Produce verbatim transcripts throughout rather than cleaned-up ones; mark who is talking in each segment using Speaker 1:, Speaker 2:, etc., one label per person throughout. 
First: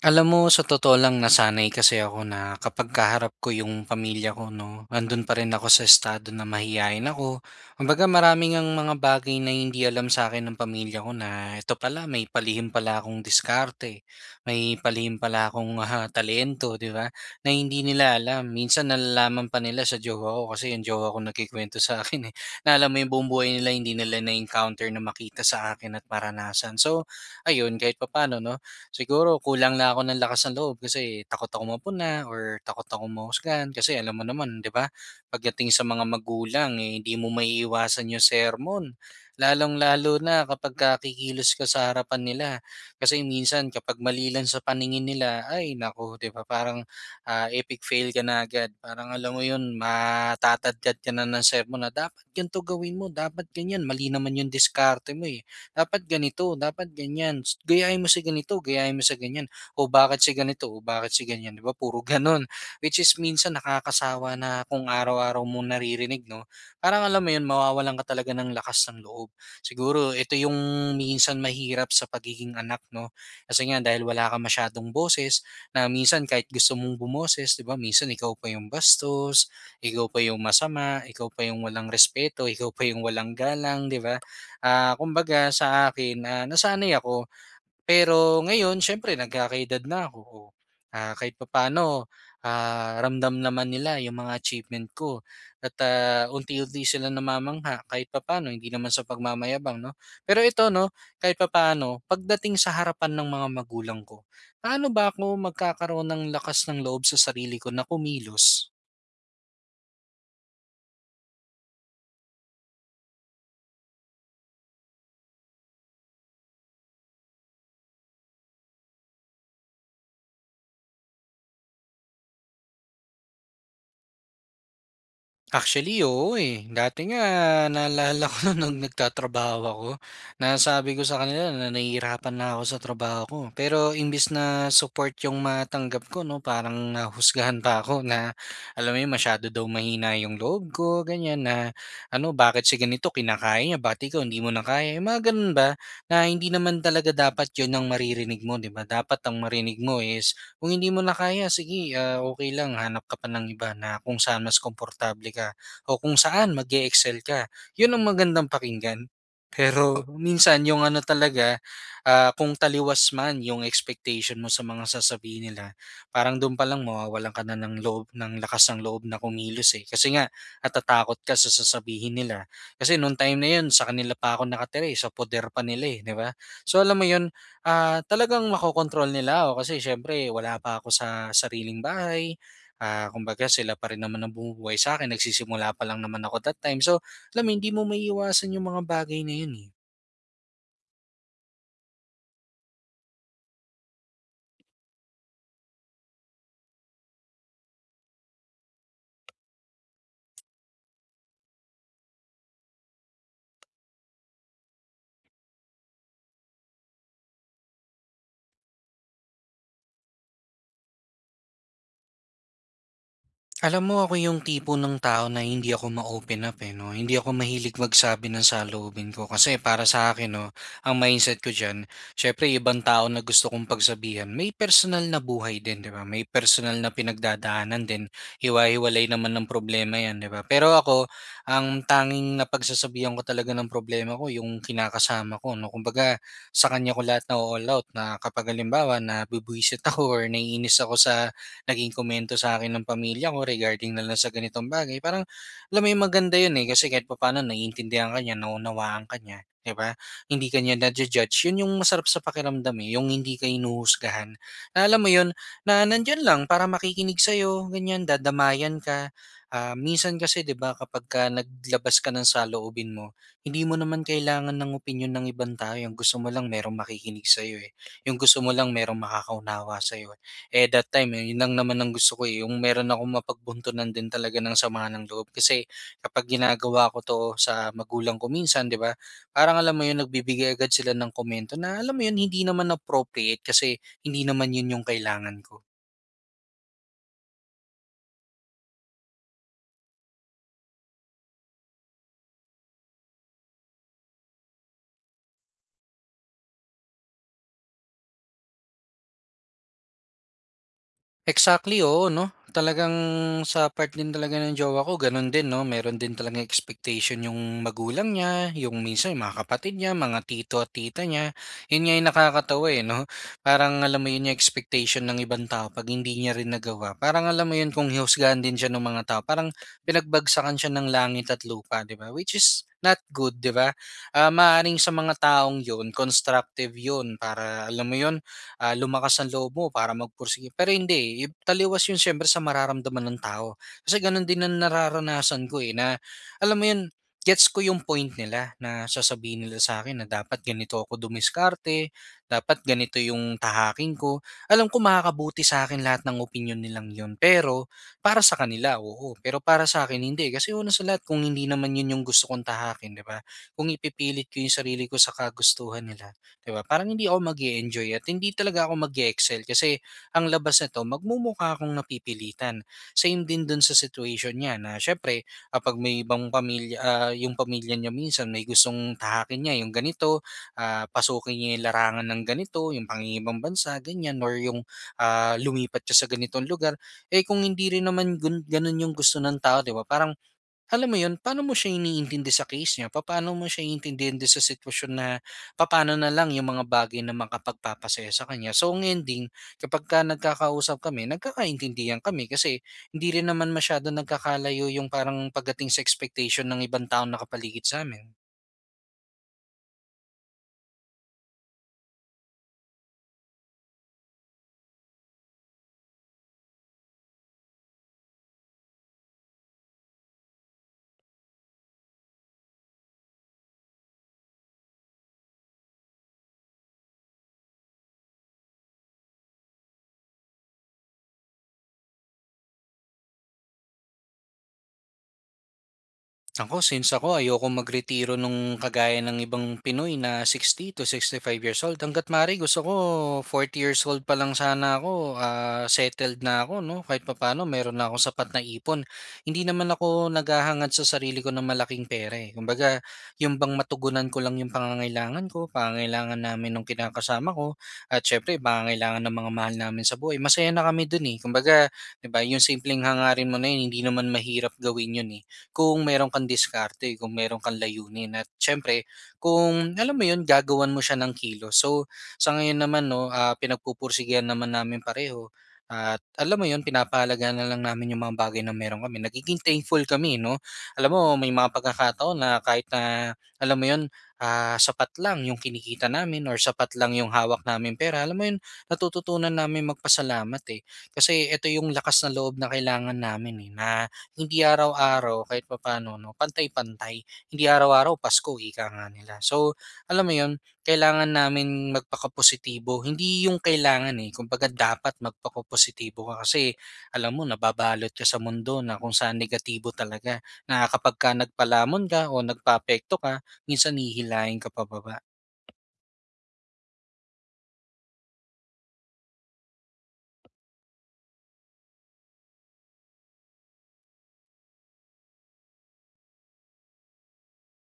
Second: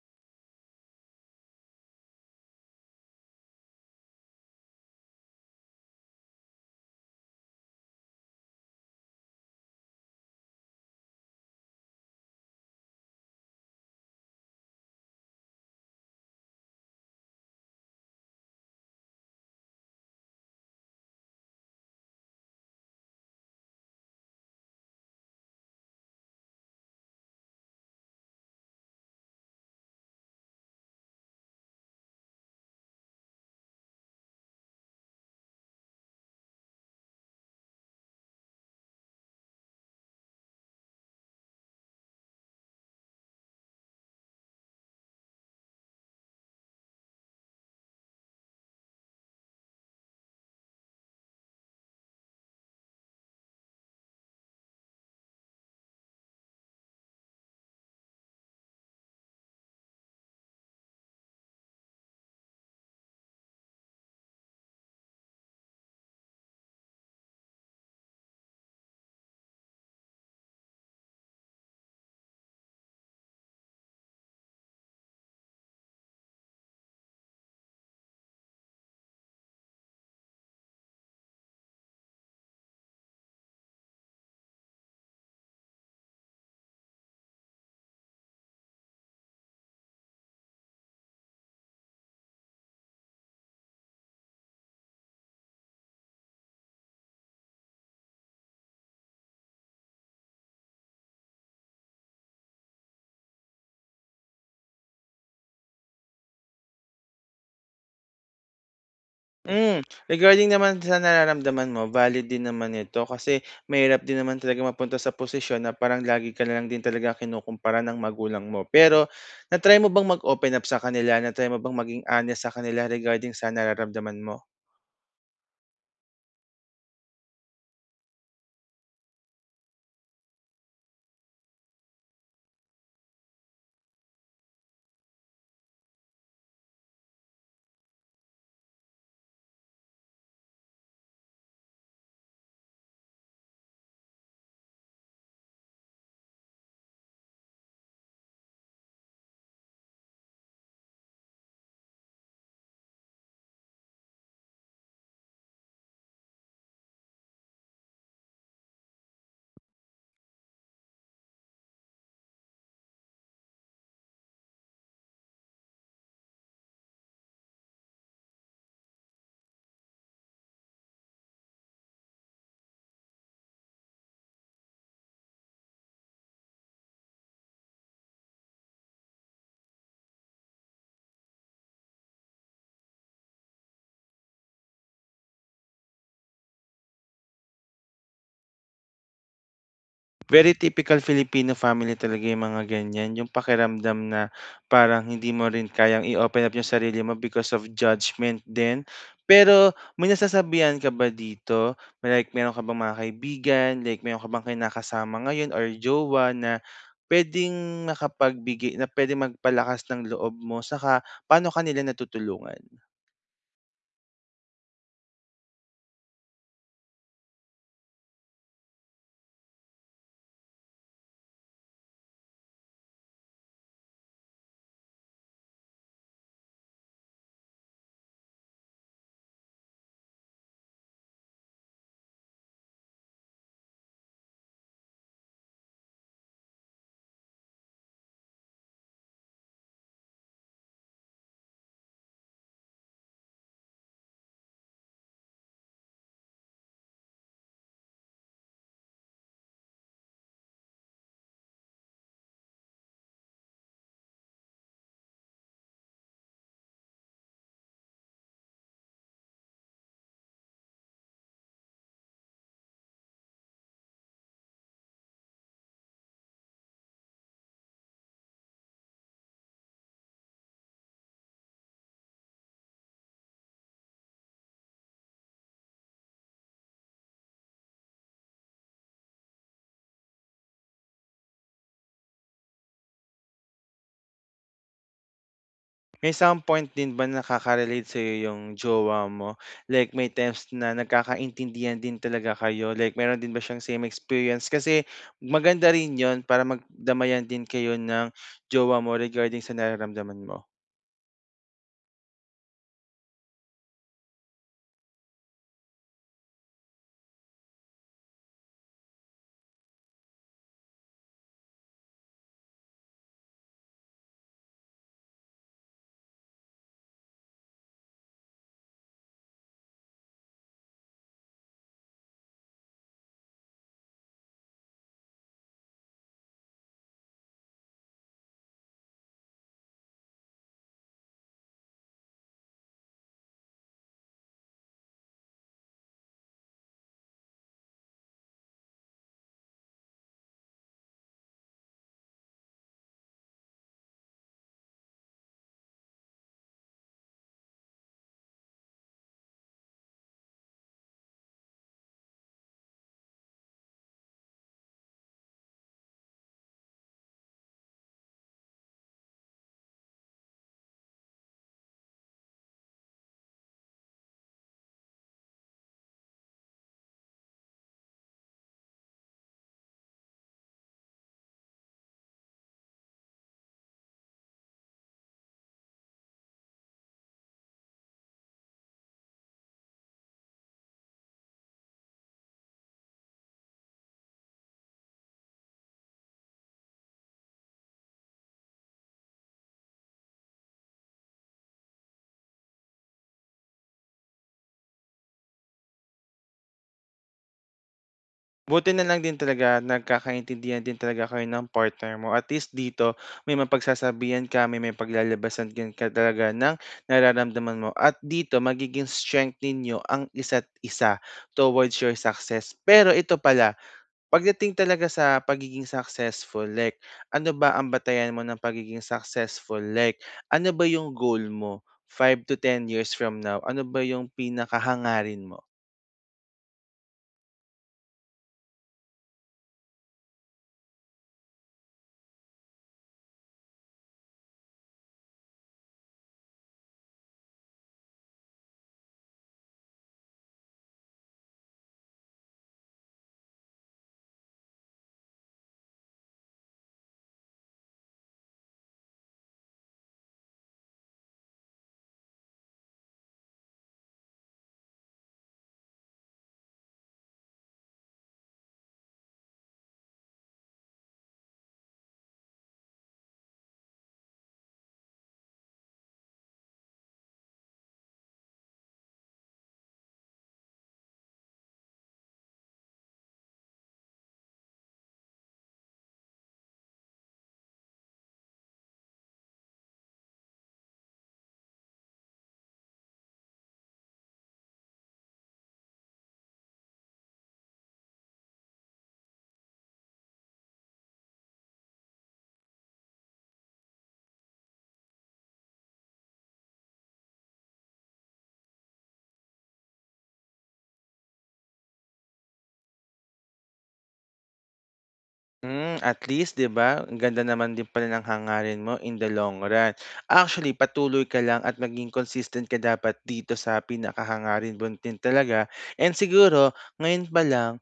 Speaker 1: Alam mo, sa totoo lang, nasanay kasi ako na kapag kaharap ko yung pamilya ko, no, andun pa rin ako sa estado na mahihayin ako. Kumbaga, maraming ang mga bagay na hindi alam sa akin ng pamilya ko na ito pala, may palihim pala akong diskarte, may palihim pala akong ah, talento, di ba? Na hindi nila alam. Minsan nalalaman pa nila sa jowa ko kasi yung jowa ko nagkikwento sa akin eh. Na alam mo yung buong buhay nila, hindi nila na-encounter na makita sa akin at maranasan. So, ayun, kahit papaano, no? Siguro kulang na ako ng lakas ng loob kasi takot ako mapuna or takot ako mahusgan kasi alam mo naman, 'di ba? Pagdating sa mga magulang, eh, hindi mo maiiwasan yung sermon. Lalong-lalo na kapag ka kikilos ka sa harapan nila. Kasi minsan kapag malilan sa paningin nila, ay nako, 'di ba? Parang ah, epic fail ka na agad. Parang alam mo 'yun, matatadkad ka na ng sermon na dapat ganito gawin mo, dapat ganyan, mali naman yung diskarte mo eh dapat ganito, dapat ganyan, s- gayahin mo sa ganito, gayahin mo sa ganyan. O bakit si ganito, o bakit si ganyan, 'di ba? Puro ganun. Which is minsan nakakasawa na kung araw-araw mo naririnig, no? Parang alam mo 'yun, mawawalan ka talaga ng lakas ng loob. Siguro ito yung minsan mahirap sa pagiging anak, no? Kasi nga dahil wala ka masyadong boses, na minsan kahit gusto mong bumoses, 'di ba? Minsan ikaw pa yung bastos, ikaw pa yung masama, ikaw pa yung walang respeto, ikaw pa yung walang galang, 'di ba? Ah, kumbaga sa akin, ah, nasanay ako. Pero ngayon siyempre nagkakaedad na ako, oh. Ah, kahit papaano, ah, ramdam naman nila yung mga achievement ko at, ah, unti-unti sila namamangha kahit papaano, hindi naman sa pagmamayabang 'no. Pero ito 'no, kahit papaano pagdating sa harapan ng mga magulang ko, paano ba ako magkakaroon ng lakas ng loob sa sarili ko na kumilos?
Speaker 2: Hmm, regarding naman sa nararamdaman mo, valid din naman ito kasi mahirap din naman talaga mapunta sa posisyon na parang lagi ka na lang din talaga kinukumpara ng magulang mo. Pero na-try mo bang mag-open up sa kanila? Na-try mo bang maging honest sa kanila regarding sa nararamdaman mo?
Speaker 1: Actually, oo, eh. Dati nga naalala ko nung nagtatrabaho ako, nasabi ko sa kanila na nahihirapan na ako sa trabaho ko. Pero imbes na support 'yung matanggap ko 'no, parang nahusgahan pa ako na alam mo 'yun, masyado daw mahina 'yung loob ko, ganiyan, na ano, "Bakit si ganito kinakaya niya, bakit ikaw hindi mo na kaya?" 'Yung mga gano'n ba, na hindi naman talaga dapat 'yun ang maririnig mo, 'di ba? Dapat ang marinig mo is kung hindi mo na kaya sige, ah, okey lang hanap ka pa ng iba na kung saan mas komportable ka o kung saan mag excel ka. 'Yun ang magandang pakinggan. Pero minsan yung ano talaga, ah, kung taliwas man yung expectation mo sa mga sasabihin nila, parang dun lang mawawalan ka na ng loob ng lakas ng loob na kumilos, eh. Kasi nga natatakot ka sa sasabihin nila. Kasi nung time na yun sa kanila pa ako nakatira, eh, sa poder pa nila, eh, 'di ba? So alam mo yun, Ah, talagang makokontrol nila ako kasi siyempre wala pa ako sa sariling bahay. Ah, kumbaga sila pa rin naman ang bumubuhay sa'kin, nagsisimula pa lang naman ako that time. So, alam mo hindi mo maiiwasan yung mga bagay na yun, eh.
Speaker 2: Very typical Filipino family talaga yung mga ganyan, yung pakiramdam na parang hindi mo rin kayang i-open up yung sarili mo because of judgment din. Pero may nasasabihan ka ba dito? May, Like meron ka bang mga kaibigan, like meron ka bang kinakasama ngayon or jowa na pwedeng makapagbigay na pwedeng magpalakas ng loob mo saka paano kanila nila natutulungan?
Speaker 1: Alam mo ako yung tipo ng tao na hindi ako ma-open up eh, 'no? Hindi ako mahilig magsabi ng saloobin ko kasi para sa akin 'no, ang mindset ko diyan, syempre yung ibang tao na gusto kong pagsabihan may personal na buhay din, 'di ba? May personal na pinagdadaanan din, hiwa-hiwalay naman ng problema 'yan, 'di ba? Pero ako, ang tanging napagsasabihan ko talaga ng problema ko yung kinakasama ko 'no, kumbaga sa kanya ko lahat na-o-all out na kapag halimbawa nabubuwisit ako or naiinis ako sa naging komento sa akin ng pamilya ko regarding na lang sa ganitong bagay. Parang alam mo yun maganda yun, eh, kasi kahit papaano naiintindihan ka niya, naunawaan ka niya, 'di ba? Hindi ka niya naju-judge, yun yung masarap sa pakiramdam, eh, yung hindi ka hinuhusgahan. Na alam mo yun, na nandiyan lang para makikinig sa'yo ganyan, dadamayan ka. Ah, minsan kasi 'di ba kapagka naglabas ka ng saloobin mo, hindi mo naman kailangan ng opinyon ng ibang tao, yung gusto mo lang merong makikinig sa'yo, eh. Yung gusto mo lang merong makakaunawa sa'yo. Eh, that time, eh, yun lang naman ang gusto ko, eh, yung meron akong mapagbuntunan din talaga ng sama ng loob. Kasi kapag ginagawa ko 'to sa magulang ko minsan, 'di ba? Parang alam mo yun, nagbibigay agad sila ng komento na alam mo yun, hindi naman appropriate kasi hindi naman yun yung kailangan ko.
Speaker 2: May some point din ba nakaka-relate sa'yo yung jowa mo? Like may times na nagkakaintindihan din talaga kayo? Like meron din ba siyang same experience? Kasi maganda rin yon para magdamayan din kayo ng jowa mo regarding sa nararamdaman mo.
Speaker 1: Exactly, oo 'no. Talagang sa part din talaga ng jowa ko gano'n din 'no, meron din talaga expectation yung magulang niya, yung minsan yung mga kapatid niya, mga tito at tita niya. Yun nga yung nakakatawa, eh, 'no. Parang alam mo yun yung expectation ng ibang tao 'pag hindi niya rin nagawa, parang alam mo yun kung hihusgahan din siya ng mga tao parang pinagbagsakan siya ng langit at lupa, 'di ba? Which is not good, 'di ba? Ah, maaaring sa mga taong yun constructive yun para alam mo yun, ah, lumakas ang loob mo para magpursige. Pero hindi, eh, taliwas yun siyempre sa mararamdaman ng tao. Kasi ganun din ang nararanasan ko eh, na alam mo yun, gets ko yung point nila na sasabihin nila sa akin na dapat ganito ako dumiskarte, dapat ganito yung tahaking ko. Alam ko makakabuti sa akin lahat ng opinion nilang yun. Pero para sa kanila, oo. Pero para sa akin, hindi. Kasi una sa lahat, kung hindi naman yun yung gusto kong tahakin, di ba? Kung ipipilit ko yung sarili ko sa kagustuhan nila, 'di ba, parang hindi ako mag enjoy at hindi talaga ako mag excel kasi ang labas nito magmumukha akong napipilitan. Same din dun sa situation niya na siyempre kapag may ibang pamilya, ah, yung pamilya niya minsan may gustong tahakin niya yung ganito, ah, pasukin niya yung larangan ng ganito, yung pangingibang bansa ganyan or yung, ah, lumipat siya sa ganitong lugar. Eh, kung hindi rin naman gun ganun yung gusto ng tao 'di ba, parang alam mo 'yun, paano mo siya iniintindi sa case niya, paano mo siya iintindihin din sa sitwasyon na papaano na lang yung mga bagay na makapagpapasaya sa kanya. So, ang ending kapagka nagkakausap kami, nagkakaintindihan kami kasi hindi rin naman masyadong nagkakalayo yung parang pagdating sa expectation ng ibang tao na kapaligid sa sa'min.
Speaker 2: Buti na lang din talaga nagkakaintindihan din talaga kayo ng partner mo. At least dito may mapagsasabihan ka, may may paglalabasan din ka talaga ng nararamdaman mo. At dito magiging strength ninyo ang isa't isa towards your success. Pero ito pala, pagdating talaga sa pagiging successful, like ano ba ang batayan mo ng pagiging successful? Like ano ba yung goal mo five to ten years from now? Ano ba yung pinakahangarin mo?
Speaker 1: Ako, since ako ayokong magretiro nung kagaya ng ibang Pinoy na sixty to sixty five years old. Hangga't maaari gusto ko forty years old pa lang sana ako, ah, settled na ako 'no, kahit papaano meron na akong sapat na ipon. Hindi naman ako naghahangad sa sarili ko ng malaking pera, eh. Kumbaga, yung bang matugunan ko lang 'yung pangangailangan ko, pangangailangan namin ng kinakasama ko at siyempre pangangailangan ng mga mahal namin sa buhay. Masaya na kami dun, eh. Kumbaga, 'di ba, 'yung simpleng hangarin mo na 'yun hindi naman mahirap gawin 'yun, eh kung meron kang diskarte, kung meron kang layunin at syempre kung alam mo yun gagawan mo siya ng kilo. So sa ngayon naman 'no, ah, pinagpupursigihan naman namin pareho at alam mo yun pinapahalagahan na lang namin yung mga bagay na meron kami. Nagiging thankful kami 'no. Alam mo may mga pagkakataon na kahit na alam mo yun, ah, sapat lang yung kinikita namin or sapat lang yung hawak namin pera, alam mo yun natututunan namin magpasalamat, eh. Kasi eto yung lakas ng loob na kailangan namin, eh, na hindi araw-araw kahit papaano 'no, pantay-pantay. Hindi araw-araw Pasko ika nga nila. So, alam mo 'yun, kailangan namin magpakapositibo. Hindi 'yung kailangan, eh, kumbaga dapat magpakapositibo ka kasi alam mo nababalot ka sa mundo na kung saan negatibo talaga na kapagka nagpalamon ka o nagpaapekto ka, minsan hihilahin ka pababa.
Speaker 2: Hmm, at least 'di ba, ang ganda naman din pala ng hangarin mo in the long run. Actually, patuloy ka lang at maging consistent ka dapat dito sa pinakahangarin mo din talaga, and siguro ngayon pa lang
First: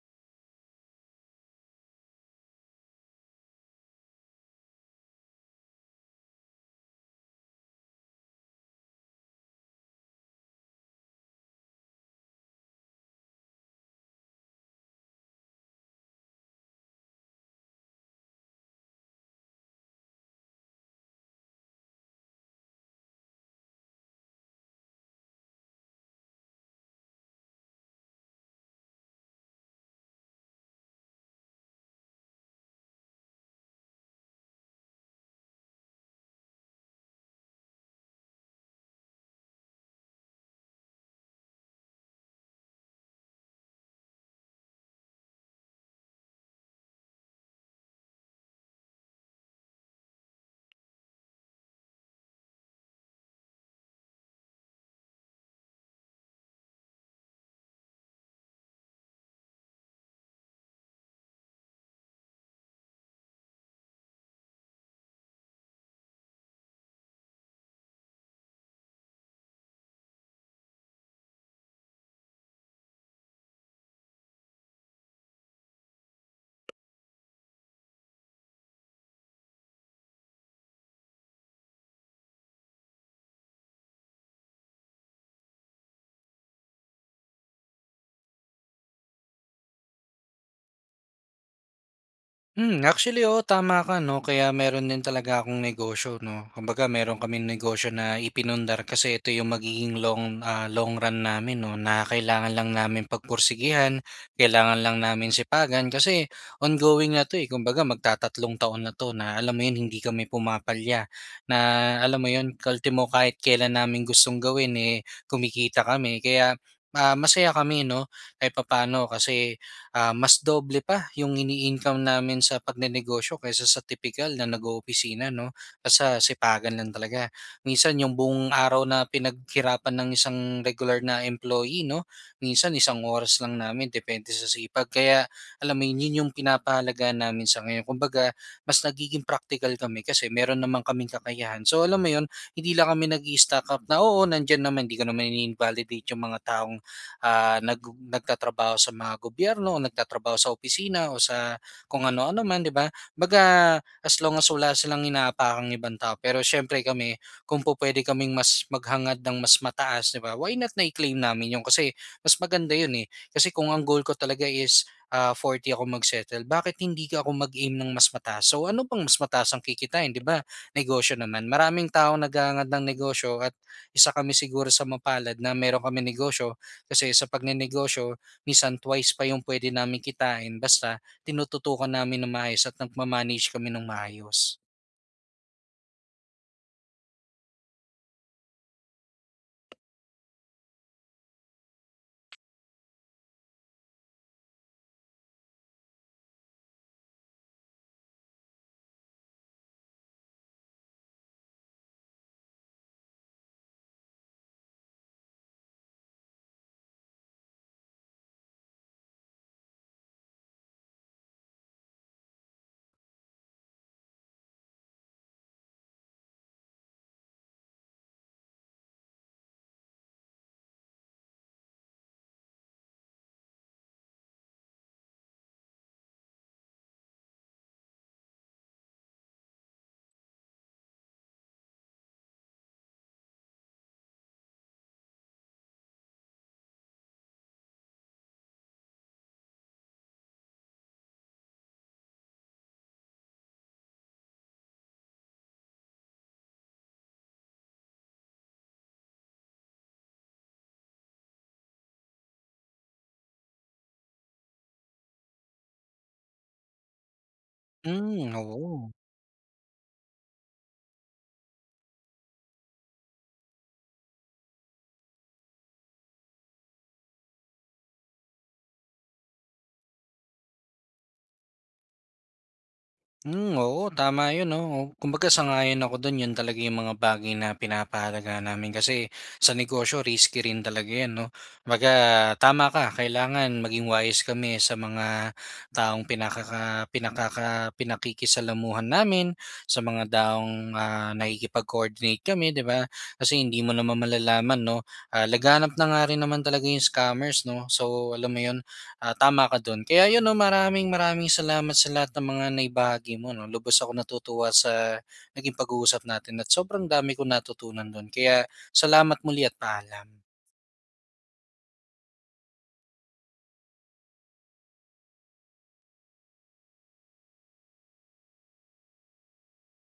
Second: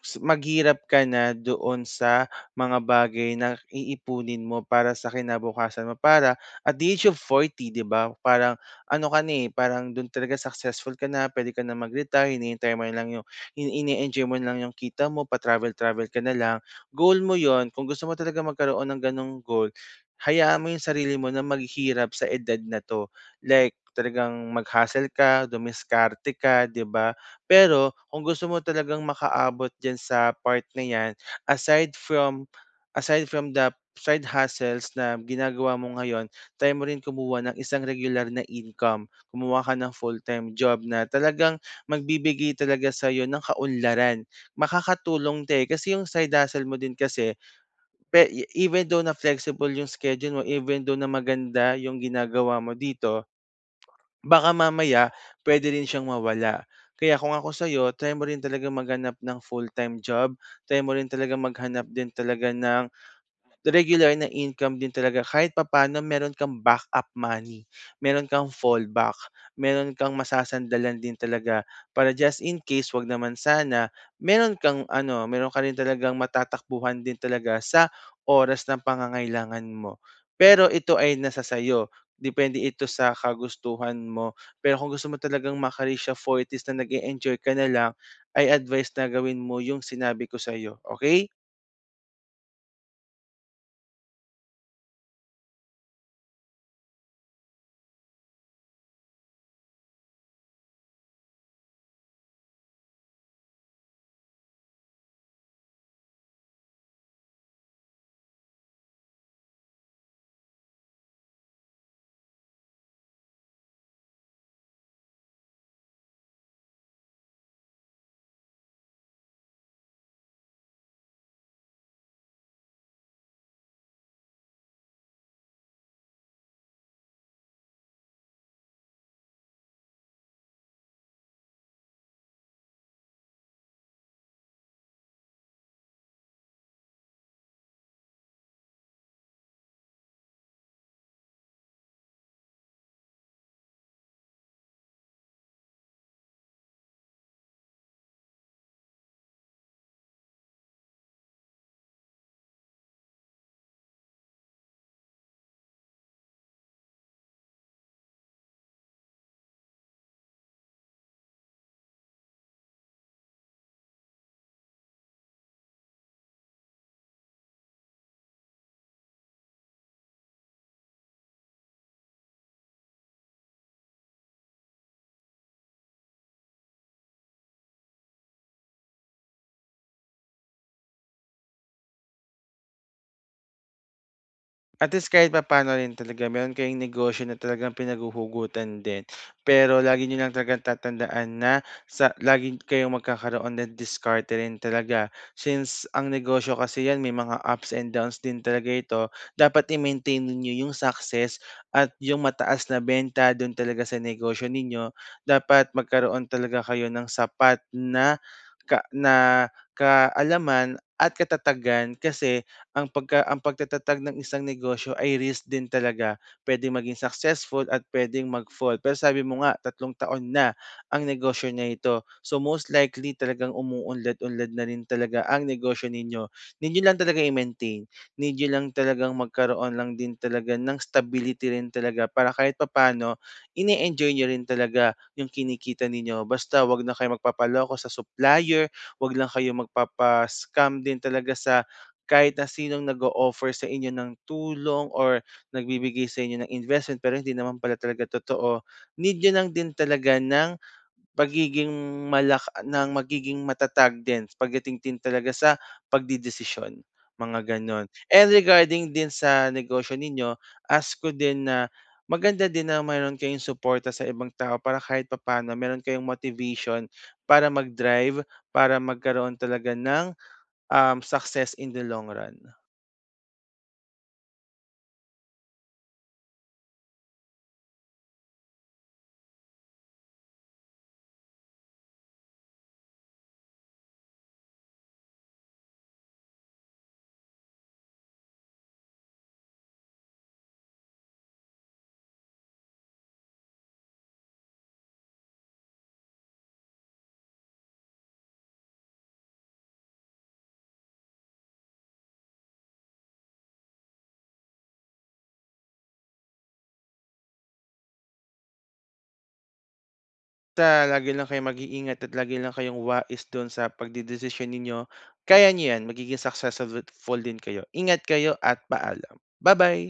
Speaker 2: s- maghirap ka na doon sa mga bagay na iipunin mo para sa kinabukasan mo, para at the age of forty, 'di ba, parang ano ka na, eh, parang do'n talaga successful ka na, puwede ka na mag-retire, hinihintay mo na lang yung ini enjoy mo na lang yung kita mo, pa-travel-travel ka na lang. Goal mo 'yon, kung gusto mo talaga magkaroon ng gano'ng goal, hayaan mo yung sarili mo na maghirap sa edad na 'to. Like talagang mag-hustle ka, dumiskarte ka, 'di ba? Pero kung gusto mo talagang makaabot diyan sa part na 'yan, aside from aside from the side hustles na ginagawa mo ngayon, try mo rin kumuha ng isang regular na income. Kumuha ka ng full-time job na talagang magbibigay talaga sa sa'yo ng kaunlaran. Makakatulong 'to, eh, kasi yung side hustle mo din kasi pe even though na flexible yung schedule mo, even though na maganda yung ginagawa mo dito, baka mamaya pwede rin siyang mawala. Kaya kung ako sa'yo, try mo rin talaga maghanap ng full-time job, try mo rin talaga maghanap din talaga ng regular na income din talaga, kahit papaano meron kang backup money, meron kang fallback, meron kang masasandalan din talaga para just in case, 'wag naman sana, meron kang ano, meron ka rin talagang matatakbuhan din talaga sa oras ng pangangailangan mo. Pero ito ay nasa sa'yo, depende ito sa kagustuhan mo. Pero kung gusto mo talagang maka-reach sa forty na nag enjoy ka na lang, ay advice na gawin mo yung sinabi ko sa'yo, okay.
Speaker 1: Hmm, actually oo, tama ka 'no, kaya meron din talaga akong negosyo 'no. Kumbaga meron kaming negosyo na ipinundar kasi ito yung magiging long, ah, long run namin 'no, na kailangan lang namin pagpursigihan, kailangan lang namin sipagan kasi ongoing na 'to, eh. Kumbaga magtatatlong taon na 'to na alam mo yun, hindi kami pumapalya, na alam mo yun, ultimo kahit kailan namin gustong gawin, eh, kumikita kami. Kaya, ah, masaya kami 'no kahit papaano kasi ah, mas doble pa yung ini-income namin sa pagnenegosyo kaysa sa typical na nag-oopisina, no? Kasi sipagan lang talaga. Minsan yung buong araw na pinaghirapan ng isang regular na employee, no? Minsan isang oras lang namin, depende sa sipag. Kaya alam mo yun, yun yung pinapahalaga namin sa ngayon. Kumbaga, mas nagiging practical kami kasi meron naman kaming kakayahan. So alam mo yun, hindi lang kami nag stack up na oo, nandyan naman, hindi ko naman invalidate yung mga taong ah, nag nagtatrabaho sa mga gobyerno o nagtatrabaho sa opisina o sa kung ano-ano man, 'di ba? 'Baga as long as wala silang inaapakang ibang tao. Pero siyempre kami, kung po pwede kaming mas maghangad ng mas mataas, 'di ba? Why not na i-claim namin 'yon kasi mas maganda 'yun eh. Kasi kung ang goal ko talaga is ah, forty ako mag-settle, bakit hindi ka ako mag-aim ng mas mataas? So ano bang mas mataas ang kikitain, 'di ba? Negosyo naman. Maraming tao naghahangad ng negosyo at isa kami siguro sa mapalad na meron kami negosyo kasi sa pagnenegosyo minsan twice pa yung pwede namin kitain basta tinututukan namin ng maayos at nagma kami ng maayos.
Speaker 2: At least kahit papaano rin talaga meron kayong negosyo na talagang pinaguhugutan din. Pero lagi nyo lang talagang tatandaan na sa lagi kayong magkakaroon ng diskarte rin talaga. Since ang negosyo kasi 'yan may mga ups and downs din talaga ito, dapat i-maintain niyo yung success at yung mataas na benta do'n talaga sa negosyo ninyo. Dapat magkaroon talaga kayo ng sapat na ka na kaalaman at katatagan kasi ang pagka ang pagtatatag ng isang negosyo ay risk din talaga. Puwedeng maging successful at puwedeng mag-fall. Pero sabi mo nga, tatlong taon na ang negosyo na ito. So, most likely talagang umuunlad-unlad na rin talaga ang negosyo ninyo. Need niyo lang talaga i-maintain. Need niyo lang talagang magkaroon lang din talaga ng stability rin talaga, para kahit papaano, ine-enjoy nyo rin talaga yung kinikita ninyo. Basta 'wag na kayo magpapaloko sa supplier, 'wag lang kayo magpapa-scam din talaga sa kahit na sinong nag-o-offer sa inyo ng tulong or nagbibigay sa inyo ng investment pero hindi naman pala talaga totoo, need niyo lang din talaga ng pagiging malak ng magiging matatag din pagdating din talaga sa pagdedesisyon, mga gano'n. And
Speaker 1: Hmm,
Speaker 2: regarding
Speaker 1: oo.
Speaker 2: din sa negosyo ninyo, ask ko din na maganda din na meron kayong suporta sa ibang tao para kahit papaano meron kayong motivation para mag-drive, para magkaroon talaga ng, um, success in the long run.
Speaker 1: Hmm, oo tama 'yun 'no. O, kumbaga sang-ayon ako do'n, 'yun talaga 'yung mga bagay na pinapahalagahan namin kasi sa negosyo risky rin talaga 'yan 'no. Kumbaga tama ka, kailangan maging wise kami sa mga taong pinakaka pinakaka pinakikisalamuhan namin, sa mga taong, ah, nakikipag-coordinate kami 'di ba. Kasi hindi mo naman malalaman 'no, ah, laganap na nga rin naman talaga 'yung scammers 'no. So alam mo 'yun, Ah, tama ka dun. Kaya yun 'no, maraming maraming salamat sa lahat ng mga naibahagi mo 'no. Lubos ako natutuwa sa naging pag-uusap natin at sobrang dami kong natutunan dun. Kaya salamat muli at paalam.
Speaker 2: Basta lagi lang kayong mag-iingat at lagi lang kayong wais dun sa pagdedesisyon ninyo. Kaya niyo yan, magiging successful din kayo. Ingat kayo at paalam. Bye bye.